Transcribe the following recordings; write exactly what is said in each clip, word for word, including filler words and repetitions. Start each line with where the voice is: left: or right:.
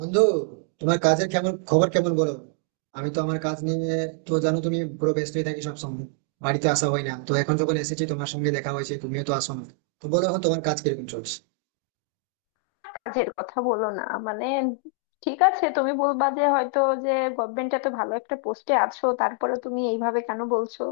right: বন্ধু, তোমার কাজের কেমন খবর, কেমন বলো। আমি তো আমার কাজ নিয়ে, তো জানো তুমি, পুরো ব্যস্তই থাকি সব সময়। বাড়িতে আসা হয় না, তো এখন যখন এসেছি তোমার সঙ্গে দেখা হয়েছে, তুমিও তো আসো না। তো বলো এখন তোমার কাজ কিরকম চলছে।
left: কাজের কথা বলো না। মানে ঠিক আছে, তুমি বলবা যে হয়তো যে গভর্নমেন্ট এত ভালো একটা পোস্টে আছো, তারপরে তুমি এইভাবে কেন বলছো।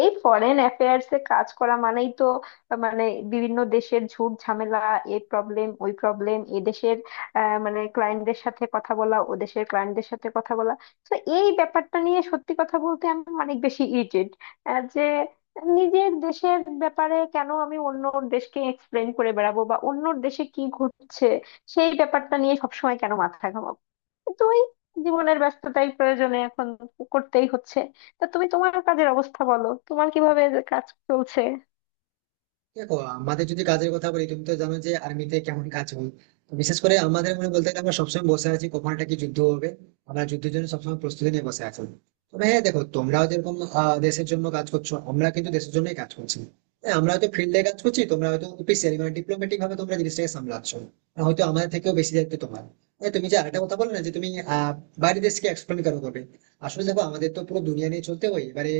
left: এই ফরেন অ্যাফেয়ার্স এ কাজ করা মানেই তো আহ, মানে বিভিন্ন দেশের ঝুট ঝামেলা, এই প্রবলেম ওই প্রবলেম, এ দেশের আহ, মানে ক্লায়েন্টদের সাথে কথা বলা, ও দেশের ক্লায়েন্টদের সাথে কথা বলা। তো এই ব্যাপারটা নিয়ে সত্যি কথা বলতে আমি অনেক বেশি ইরিটেট যে নিজের দেশের ব্যাপারে কেন আমি অন্য দেশকে এক্সপ্লেন করে বেড়াবো, বা অন্য দেশে কি ঘটছে সেই ব্যাপারটা নিয়ে সবসময় কেন মাথা ঘামাবো। কিন্তু ওই জীবনের ব্যস্ততাই, প্রয়োজনে এখন করতেই হচ্ছে। তা তুমি তোমার কাজের অবস্থা বলো, তোমার কিভাবে কাজ চলছে।
right: দেখো, আমাদের যদি কাজের কথা বলি, তুমি তো জানো যে আর্মিতে কেমন কাজ হয়। তো বিশেষ করে আমাদের মনে বলতে গেলে, আমরা সবসময় বসে আছি কখন একটা কি যুদ্ধ হবে। আমরা যুদ্ধের জন্য সবসময় প্রস্তুতি নিয়ে বসে আছি। তবে হ্যাঁ, দেখো তোমরাও যেরকম আহ, দেশের জন্য কাজ করছো, আমরা কিন্তু দেশের জন্যই কাজ করছি। হ্যাঁ, আমরা হয়তো ফিল্ডে কাজ করছি, তোমরা হয়তো অফিসিয়ালি মানে ডিপ্লোম্যাটিক ভাবে তোমরা জিনিসটাকে সামলাচ্ছ। আর হয়তো আমাদের থেকেও বেশি দায়িত্ব তোমার। হ্যাঁ, তুমি যে আরেকটা কথা বললে না যে তুমি আহ বাইরের দেশকে এক্সপ্লেন করো, করবে। আসলে দেখো, আমাদের তো পুরো দুনিয়া নিয়ে চলতে হয় এবারে।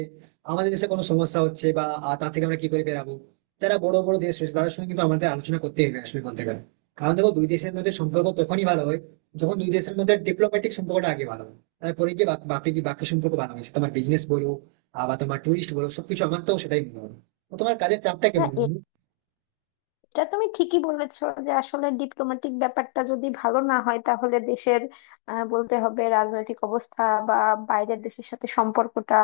right: আমাদের দেশে কোনো সমস্যা হচ্ছে বা আহ, তা থেকে আমরা কি করে বেরাবো, যারা বড় বড় দেশ রয়েছে তাদের সঙ্গে কিন্তু আমাদের আলোচনা করতে হবে আসলে বলতে গেলে। কারণ দেখো, দুই দেশের মধ্যে সম্পর্ক তখনই ভালো হয় যখন দুই দেশের মধ্যে ডিপ্লোম্যাটিক সম্পর্কটা আগে ভালো হয়। তারপরে গিয়ে বাক- বাকি কি বাকি সম্পর্ক ভালো হয়েছে, তোমার বিজনেস বলো আহ, বা তোমার টুরিস্ট বলো সবকিছু, আমার তো সেটাই মনে হয়। তো তোমার কাজের চাপটা
left: না,
right: কেমন বন্ধু?
left: এটা তুমি ঠিকই বলেছো যে আসলে ডিপ্লোম্যাটিক ব্যাপারটা যদি ভালো না হয়, তাহলে দেশের আহ, বলতে হবে রাজনৈতিক অবস্থা বা বাইরের দেশের সাথে সম্পর্কটা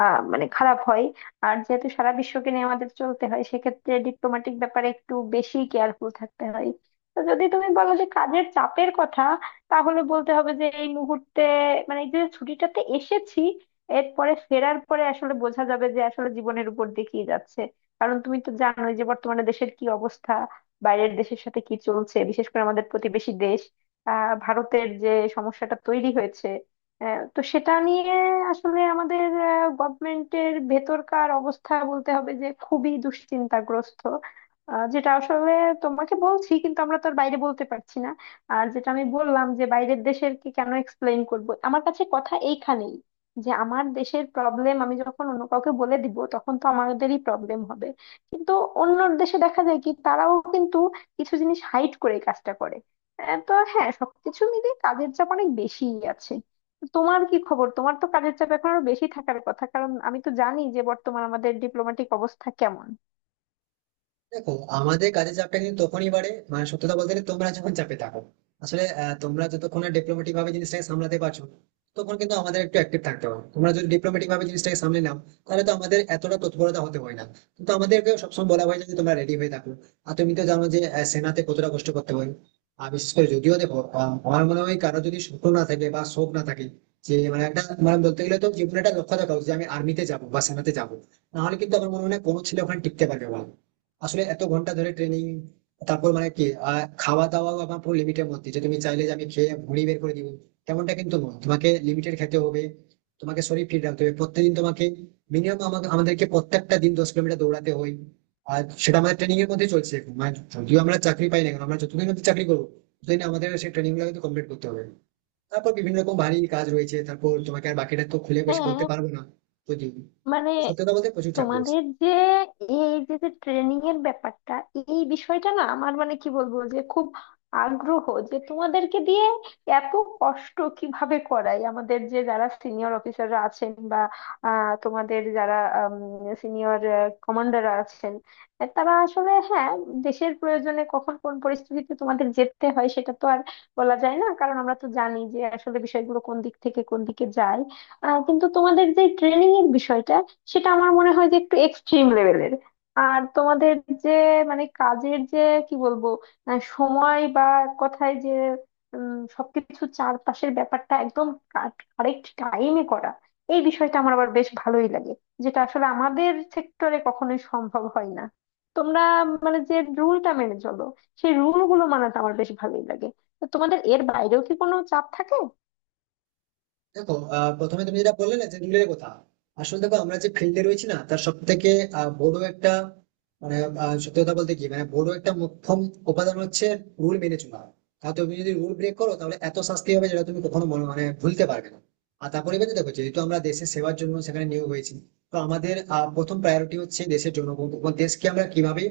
left: আহ, মানে খারাপ হয়। আর যেহেতু সারা বিশ্বকে নিয়ে আমাদের চলতে হয়, সেক্ষেত্রে ডিপ্লোম্যাটিক ব্যাপারে একটু বেশি কেয়ারফুল থাকতে হয়। তো যদি তুমি বলো যে কাজের চাপের কথা, তাহলে বলতে হবে যে এই মুহূর্তে মানে এই যে ছুটিটাতে এসেছি, এরপরে ফেরার পরে আসলে বোঝা যাবে যে আসলে জীবনের উপর দিয়ে কি যাচ্ছে। কারণ তুমি তো জানোই যে বর্তমানে দেশের কি অবস্থা, বাইরের দেশের সাথে কি চলছে, বিশেষ করে আমাদের প্রতিবেশী দেশ আহ ভারতের যে সমস্যাটা তৈরি হয়েছে, আহ, তো সেটা নিয়ে আসলে আমাদের গভর্নমেন্টের ভেতরকার অবস্থা বলতে হবে যে খুবই দুশ্চিন্তাগ্রস্ত। আহ, যেটা আসলে তোমাকে বলছি, কিন্তু আমরা তো আর বাইরে বলতে পারছি না। আর যেটা আমি বললাম যে বাইরের দেশের কি কেন এক্সপ্লেইন করব, আমার কাছে কথা এইখানেই, যে আমার দেশের প্রবলেম আমি যখন অন্য কাউকে বলে দিব, তখন তো আমাদেরই প্রবলেম হবে। কিন্তু অন্য দেশে দেখা যায় কি, তারাও কিন্তু কিছু জিনিস হাইড করে এই কাজটা করে। আহ, তো হ্যাঁ, সবকিছু মিলে কাজের চাপ অনেক বেশিই আছে। তোমার কি খবর? তোমার তো কাজের চাপ এখন আরো বেশি থাকার কথা, কারণ আমি তো জানি যে বর্তমান আমাদের ডিপ্লোম্যাটিক অবস্থা কেমন।
right: দেখো, আমাদের কাজের চাপটা কিন্তু তখনই বাড়ে, মানে সত্যি কথা বলতে গেলে তোমরা যখন চাপে থাকো। আসলে আহ, তোমরা যতক্ষণ ডিপ্লোমেটিক ভাবে জিনিসটাকে সামলাতে পারছো, তখন কিন্তু আমাদের একটু অ্যাক্টিভ থাকতে হবে। তোমরা যদি ডিপ্লোমেটিক ভাবে জিনিসটাকে সামলে নাও তাহলে তো আমাদের এতটা তৎপরতা হতে হয় না। কিন্তু আমাদেরকে সবসময় বলা হয় যে তোমরা রেডি হয়ে থাকো। আর তুমি তো জানো যে আহ, সেনাতে কতটা কষ্ট করতে হয়। আর বিশেষ করে যদিও দেখো আহ, আমার মনে হয় কারো যদি স্বপ্ন না থাকে বা শখ না থাকে, যে মানে একটা মানে বলতে গেলে তো জীবনে একটা লক্ষ্য থাকা উচিত যে আমি আর্মিতে যাবো বা সেনাতে যাবো। নাহলে কিন্তু আমার মনে হয় না কোনো ছেলে ওখানে টিকতে পারবে বলে। আসলে এত ঘন্টা ধরে ট্রেনিং, তারপর মানে কি আহ, খাওয়া দাওয়াও আমার পুরো লিমিটের মধ্যে। যে তুমি চাইলে যে আমি খেয়ে ভুঁড়ি বের করে দিব, তেমনটা কিন্তু নয়। তোমাকে লিমিটেড খেতে হবে, তোমাকে শরীর ফিট রাখতে হবে। প্রত্যেকদিন তোমাকে মিনিমাম, আমাকে আমাদেরকে প্রত্যেকটা দিন দশ কিলোমিটার দৌড়াতে হয়। আর সেটা আমাদের ট্রেনিং এর মধ্যেই চলছে এখন। মানে যদিও আমরা চাকরি পাই না কেন, আমরা যতদিন অব্দি চাকরি করবো ততদিন আমাদের সেই ট্রেনিং গুলো কিন্তু কমপ্লিট করতে হবে। তারপর বিভিন্ন রকম ভারী কাজ রয়েছে, তারপর তোমাকে আর বাকিটা তো খুলে বেশি বলতে
left: হ্যাঁ,
right: পারবো না। যদি
left: মানে
right: সত্যি কথা বলতে প্রচুর চাপ রয়েছে।
left: তোমাদের যে এই যে যে ট্রেনিং এর ব্যাপারটা, এই বিষয়টা না আমার মানে কি বলবো, যে খুব আগ্রহ যে তোমাদেরকে দিয়ে এত কষ্ট কিভাবে করাই আমাদের, যে যারা সিনিয়র অফিসাররা আছেন বা আহ, তোমাদের যারা সিনিয়র কমান্ডার আছেন, আহ, তারা আসলে হ্যাঁ, দেশের প্রয়োজনে কখন কোন পরিস্থিতিতে তোমাদের যেতে হয় সেটা তো আর বলা যায় না, কারণ আমরা তো জানি যে আসলে বিষয়গুলো কোন দিক থেকে কোন দিকে যায়। আহ, কিন্তু তোমাদের যে ট্রেনিং এর বিষয়টা, সেটা আমার মনে হয় যে একটু এক্সট্রিম লেভেলের। আর তোমাদের যে মানে কাজের যে কি বলবো, আহ, সময় বা এক কথায় যে উম, সবকিছু চারপাশের ব্যাপারটা একদম কারেক্ট টাইমে করা, এই বিষয়টা আমার আবার বেশ ভালোই লাগে, যেটা আসলে আমাদের সেক্টরে কখনোই সম্ভব হয় না। তোমরা মানে যে রুলটা মেনে চলো, সেই রুল গুলো মানাটা আমার বেশ ভালোই লাগে। তো তোমাদের এর বাইরেও কি কোনো চাপ থাকে?
right: দেখো আহ, প্রথমে তুমি যেটা বললে না যে রুলের কথা। আসলে দেখো, আমরা যে ফিল্ডে রয়েছি না, তার সব থেকে বড় একটা মানে আহ, সত্যি কথা বলতে কি মানে বড় একটা মুখ্যম উপাদান হচ্ছে রুল মেনে চলা। তাহলে তুমি যদি রুল ব্রেক করো তাহলে এত শাস্তি হবে, যেটা তুমি কখনো মনে মানে ভুলতে পারবে না। আর তারপরে এবার দেখো, যেহেতু আমরা দেশের সেবার জন্য সেখানে নিয়োগ হয়েছি, তো আমাদের আহ, প্রথম প্রায়োরিটি হচ্ছে দেশের জনগণ, এবং দেশকে আমরা কিভাবে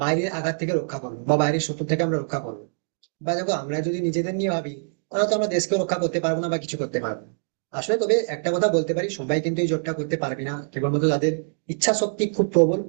right: বাইরের আঘাত থেকে রক্ষা করবো বা বাইরের শত্রু থেকে আমরা রক্ষা করবো। বা দেখো, আমরা যদি নিজেদের নিয়ে ভাবি তাহলে তো আমরা দেশকে রক্ষা করতে পারবো না বা কিছু করতে পারবো না। আসলে তবে একটা কথা বলতে পারি, সবাই কিন্তু এই জবটা করতে পারবে না, কেবলমাত্র যাদের ইচ্ছা শক্তি খুব প্রবল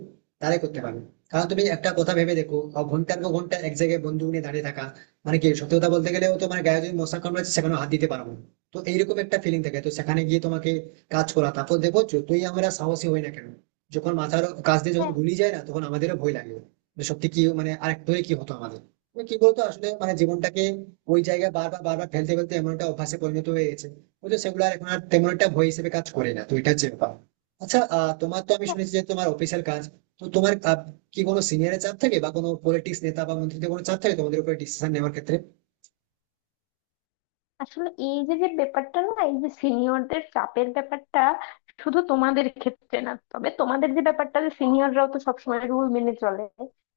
right: তারাই করতে পারবে। কারণ তুমি একটা কথা ভেবে দেখো আহ, ঘন্টার পর ঘন্টা এক জায়গায় বন্ধু নিয়ে দাঁড়িয়ে থাকা, মানে কি সত্যি কথা বলতে গেলেও, তোমার গায়ে যদি মশা কামড়াচ্ছে সেখানে হাত দিতে পারবো না। তো এইরকম একটা ফিলিং থাকে, তো সেখানে গিয়ে তোমাকে কাজ করা। তারপর দেখো, যতই আমরা সাহসী হই না কেন, যখন মাথার কাজ দিয়ে যখন
left: হ্যাঁ, হ্যাঁ।
right: গুলি যায় না তখন আমাদেরও ভয় লাগে, যে সত্যি কি মানে আরেক ধরে কি হতো আমাদের। মানে কি বলতো, আসলে মানে জীবনটাকে ওই জায়গায় বারবার বারবার ফেলতে ফেলতে এমন একটা অভ্যাসে পরিণত হয়ে গেছে, বুঝলো, সেগুলো আর এখন আর তেমন একটা ভয় হিসেবে কাজ করে না। তো এটা হচ্ছে ব্যাপার। আচ্ছা আহ, তোমার তো আমি শুনেছি যে তোমার অফিসের কাজ, তো তোমার আহ, কি কোনো সিনিয়রের চাপ থাকে বা কোনো পলিটিক্স নেতা বা মন্ত্রীদের কোনো চাপ থাকে তোমাদের উপরে ডিসিশন নেওয়ার ক্ষেত্রে?
left: আসলে এই যে যে ব্যাপারটা না, এই যে সিনিয়রদের চাপের ব্যাপারটা শুধু তোমাদের ক্ষেত্রে না, তবে তোমাদের যে ব্যাপারটা, যে সিনিয়ররাও তো সবসময় রুল মেনে চলে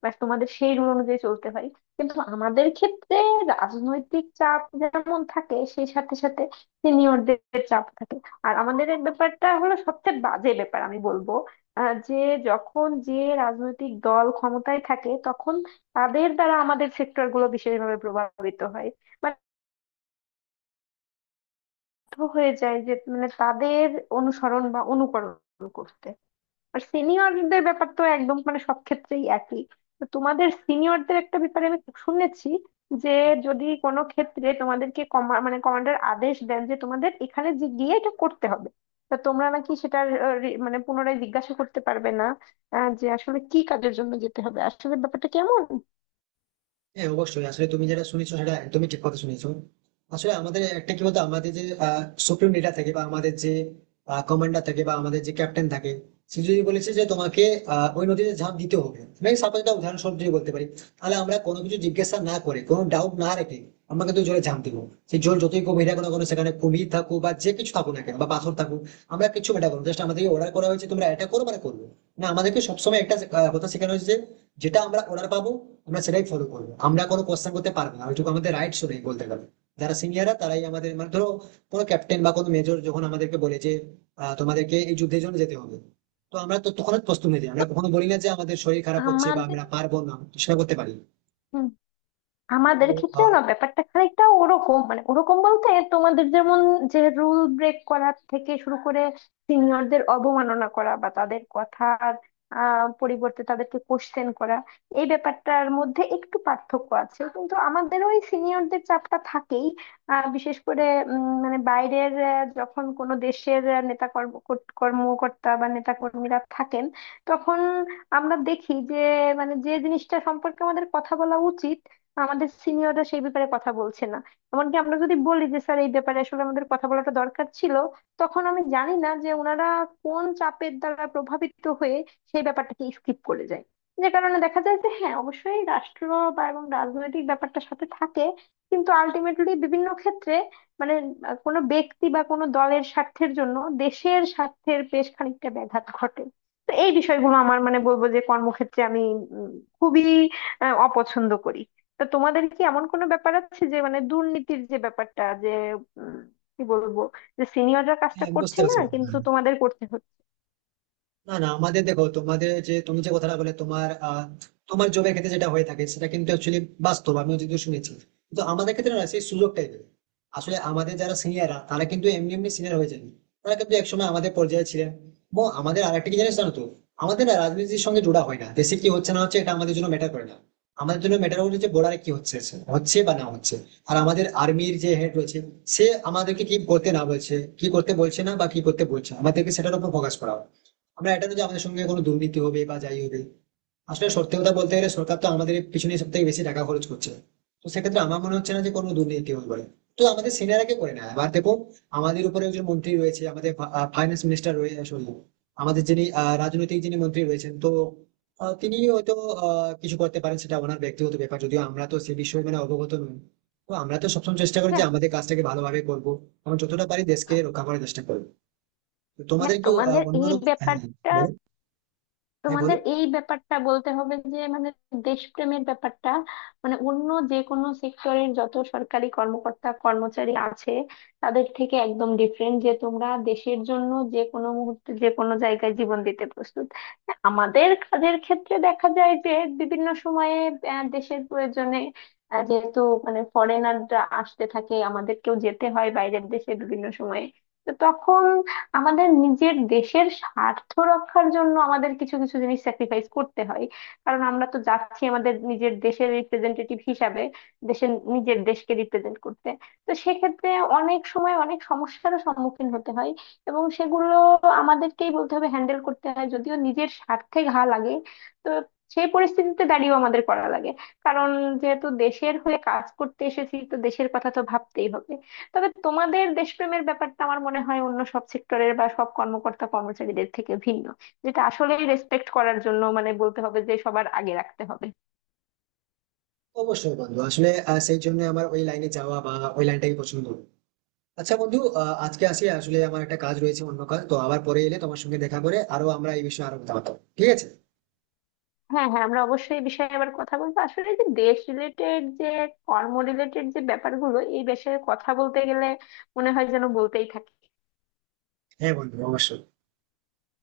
left: বা তোমাদের সেই রুল অনুযায়ী চলতে হয়। কিন্তু আমাদের ক্ষেত্রে রাজনৈতিক চাপ যেমন থাকে, সেই সাথে সাথে সিনিয়রদের চাপ থাকে। আর আমাদের এই ব্যাপারটা হলো সবচেয়ে বাজে ব্যাপার আমি বলবো, আহ, যে যখন যে রাজনৈতিক দল ক্ষমতায় থাকে, তখন তাদের দ্বারা আমাদের সেক্টর গুলো বিশেষভাবে প্রভাবিত হয় হয়ে যায়, যে মানে তাদের অনুসরণ বা অনুকরণ করতে। আর সিনিয়রদের ব্যাপার তো একদম মানে সব ক্ষেত্রেই একই। তো তোমাদের সিনিয়রদের একটা ব্যাপারে আমি শুনেছি, যে যদি কোনো ক্ষেত্রে তোমাদেরকে কমা মানে কমান্ডার আদেশ দেন যে তোমাদের এখানে যে গিয়ে এটা করতে হবে, তা তোমরা নাকি সেটার আহ, রি- মানে পুনরায় জিজ্ঞাসা করতে পারবে না, আহ, যে আসলে কি কাজের জন্য যেতে হবে, আসলে ব্যাপারটা কেমন।
right: হ্যাঁ অবশ্যই, আসলে তুমি যেটা শুনেছো সেটা একদমই ঠিক কথা শুনেছো। আসলে আমাদের একটা কি বলতো, আমাদের যে সুপ্রিম লিডার থাকে বা আমাদের যে কমান্ডার থাকে বা আমাদের যে ক্যাপ্টেন থাকে, সে যদি বলেছে যে তোমাকে আহ, ওই নদীতে ঝাঁপ দিতে হবে, মানে সাপোজ একটা উদাহরণস্বরূপ যদি বলতে পারি, তাহলে আমরা কোনো কিছু জিজ্ঞাসা না করে, কোনো ডাউট না রেখে আমরা কিন্তু জলে ঝাঁপ দিব। সেই জল যতই গভীর থাকুক না কোনো, সেখানে কুমির থাকুক বা যে কিছু থাকুক না কেন বা পাথর থাকুক, আমরা কিছু এটা করবো। জাস্ট আমাদেরকে অর্ডার করা হয়েছে তোমরা এটা করো, মানে করবো। না, আমাদেরকে সবসময় একটা আহ, কথা শেখানো হয়েছে যে যেটা আমরা অর্ডার পাবো আমরা সেটাই ফলো করবো, আমরা কোনো কোশ্চেন করতে পারবো না, ওইটুকু আমাদের রাইটস নেই বলতে গেলে। যারা সিনিয়ররা তারাই আমাদের মানে ধরো, কোনো ক্যাপ্টেন বা কোনো মেজর যখন আমাদেরকে বলে যে আহ, তোমাদেরকে এই যুদ্ধের জন্য যেতে হবে, তো আমরা তো তখন প্রস্তুত নিয়ে যাই। আমরা কখনো বলি না যে আমাদের শরীর খারাপ হচ্ছে বা
left: আমাদের
right: আমরা পারবো না সেটা করতে পারি। তো
left: আমাদের ক্ষেত্রেও
right: আহ,
left: না ব্যাপারটা খানিকটা ওরকম, মানে ওরকম বলতে তোমাদের যেমন, যে রুল ব্রেক করা থেকে শুরু করে সিনিয়রদের অবমাননা করা বা তাদের কথার আহ, পরিবর্তে তাদেরকে কোশ্চেন করা, এই ব্যাপারটার মধ্যে একটু পার্থক্য আছে, কিন্তু আমাদের ওই সিনিয়রদের চাপটা থাকেই। আহ, বিশেষ করে উম, মানে বাইরের আহ, যখন কোনো দেশের আহ, নেতা কর্ম কর্ত- কর্মকর্তা বা নেতা কর্মীরা থাকেন, তখন আমরা দেখি যে মানে যে জিনিসটা সম্পর্কে আমাদের কথা বলা উচিত, আমাদের সিনিয়ররা সেই ব্যাপারে কথা বলছে না। এমনকি আমরা যদি বলি যে স্যার, এই ব্যাপারে আসলে আমাদের কথা বলাটা দরকার ছিল, তখন আমি জানি না যে ওনারা কোন চাপের দ্বারা প্রভাবিত হয়ে সেই ব্যাপারটাকে স্কিপ করে যায়। যে কারণে দেখা যায় যে হ্যাঁ, অবশ্যই রাষ্ট্র বা এবং রাজনৈতিক ব্যাপারটা সাথে থাকে, কিন্তু আলটিমেটলি বিভিন্ন ক্ষেত্রে মানে আহ, কোনো ব্যক্তি বা কোনো দলের স্বার্থের জন্য দেশের স্বার্থের বেশ খানিকটা ব্যাঘাত ঘটে। তো এই বিষয়গুলো আমার মানে বলবো যে কর্মক্ষেত্রে আমি উম, খুবই আহ, অপছন্দ করি। তা তোমাদের কি এমন কোনো ব্যাপার আছে, যে মানে দুর্নীতির যে ব্যাপারটা, যে উম, কি বলবো, যে সিনিয়ররা কাজটা
right: হ্যাঁ, বুঝতে
left: করছে না
right: পারছি।
left: কিন্তু তোমাদের করতে হচ্ছে?
right: না না, আমাদের দেখো, তোমাদের যে তুমি যে কথাটা বলে তোমার আহ, তোমার জবের ক্ষেত্রে যেটা হয়ে থাকে সেটা কিন্তু অ্যাকচুয়ালি বাস্তব, আমিও যদিও শুনেছি। কিন্তু আমাদের ক্ষেত্রে না, সেই সুযোগটাই নেই। আসলে আমাদের যারা সিনিয়ররা তারা কিন্তু এমনি এমনি সিনিয়র হয়ে যায়নি, তারা কিন্তু একসময় আমাদের পর্যায়ে ছিলেন। এবং আমাদের আরেকটা কি জিনিস জানো তো, আমাদের না রাজনীতির সঙ্গে জোড়া হয় না, দেশে কি হচ্ছে না হচ্ছে এটা আমাদের জন্য ম্যাটার করে না। আমাদের জন্য ম্যাটার করে যে বর্ডারে কি হচ্ছে, হচ্ছে বা না হচ্ছে। আর আমাদের আর্মির যে হেড রয়েছে, সে আমাদেরকে কি করতে না বলছে, কি করতে বলছে না বা কি করতে বলছে, আমাদেরকে সেটার উপর ফোকাস করা হয়। আমরা এটা না যে আমাদের সঙ্গে কোনো দুর্নীতি হবে বা যাই হবে। আসলে সত্যি কথা বলতে গেলে সরকার তো আমাদের পিছনে সব থেকে বেশি টাকা খরচ করছে, তো সেক্ষেত্রে আমার মনে হচ্ছে না যে কোনো দুর্নীতি হবে বলে। তো আমাদের সিনিয়ররা কে করে না, এবার দেখো, আমাদের উপরে একজন মন্ত্রী রয়েছে, আমাদের ফাইন্যান্স মিনিস্টার রয়েছে, সরি, আমাদের যিনি আহ, রাজনৈতিক যিনি মন্ত্রী রয়েছেন, তো আহ, তিনি হয়তো আহ, কিছু করতে পারেন, সেটা ওনার ব্যক্তিগত ব্যাপার, যদিও আমরা তো সে বিষয়ে মানে অবগত নই। তো আমরা তো সবসময় চেষ্টা করি যে
left: হ্যাঁ,
right: আমাদের কাজটাকে ভালোভাবে করবো এবং যতটা পারি দেশকে রক্ষা করার চেষ্টা করবো। তো
left: হ্যাঁ,
right: তোমাদের কি আহ,
left: তোমাদের এই
right: অন্যরকম, হ্যাঁ হ্যাঁ,
left: ব্যাপারটা
right: বলো। হ্যাঁ বলো।
left: তোমাদের এই ব্যাপারটা বলতে হবে যে মানে দেশপ্রেমের ব্যাপারটা, মানে অন্য যে কোনো সেক্টরের যত সরকারি কর্মকর্তা কর্মচারী আছে, তাদের থেকে একদম ডিফারেন্ট, যে তোমরা দেশের জন্য যে কোনো মুহূর্তে যে কোনো জায়গায় জীবন দিতে প্রস্তুত। আমাদের কাজের ক্ষেত্রে দেখা যায় যে বিভিন্ন সময়ে আহ, দেশের প্রয়োজনে, আহ, যেহেতু মানে ফরেনাররা আসতে থাকে, আমাদেরকেও যেতে হয় বাইরের দেশে বিভিন্ন সময়ে। তো তখন আমাদের নিজের দেশের স্বার্থ রক্ষার জন্য আমাদের কিছু কিছু জিনিস স্যাক্রিফাইস করতে হয়, কারণ আমরা তো যাচ্ছি আমাদের নিজের দেশের রিপ্রেজেন্টেটিভ হিসাবে, দেশের নিজের দেশকে রিপ্রেজেন্ট করতে। তো সেক্ষেত্রে অনেক সময় অনেক সমস্যারও সম্মুখীন হতে হয়, এবং সেগুলো আমাদেরকেই বলতে হবে হ্যান্ডেল করতে হয়, যদিও নিজের স্বার্থে ঘা লাগে। তো সেই পরিস্থিতিতে দাঁড়িয়েও আমাদের করা লাগে, কারণ যেহেতু দেশের হয়ে কাজ করতে এসেছি, তো দেশের কথা তো ভাবতেই হবে। তবে তোমাদের দেশপ্রেমের ব্যাপারটা আমার মনে হয় অন্য সব সেক্টরের বা সব কর্মকর্তা কর্মচারীদের থেকে ভিন্ন, যেটা আসলেই রেসপেক্ট করার জন্য মানে বলতে হবে যে সবার আগে রাখতে হবে।
right: অবশ্যই বন্ধু, আসলে আহ, সেই জন্য আমার ওই লাইনে যাওয়া বা ওই লাইনটাই পছন্দ। আচ্ছা বন্ধু, আহ, আজকে আসি, আসলে আমার একটা কাজ রয়েছে অন্য কাজ, তো আবার পরে এলে তোমার সঙ্গে দেখা করে আরো আমরা এই বিষয়ে আরো কথা বলবো। ঠিক আছে?
left: হ্যাঁ, হ্যাঁ, আমরা অবশ্যই এই বিষয়ে আবার কথা বলবো। আসলে যে দেশ রিলেটেড, যে কর্ম রিলেটেড যে ব্যাপারগুলো, এই বিষয়ে কথা বলতে গেলে মনে হয় যেন বলতেই থাকে।
right: হ্যাঁ বন্ধু অবশ্যই।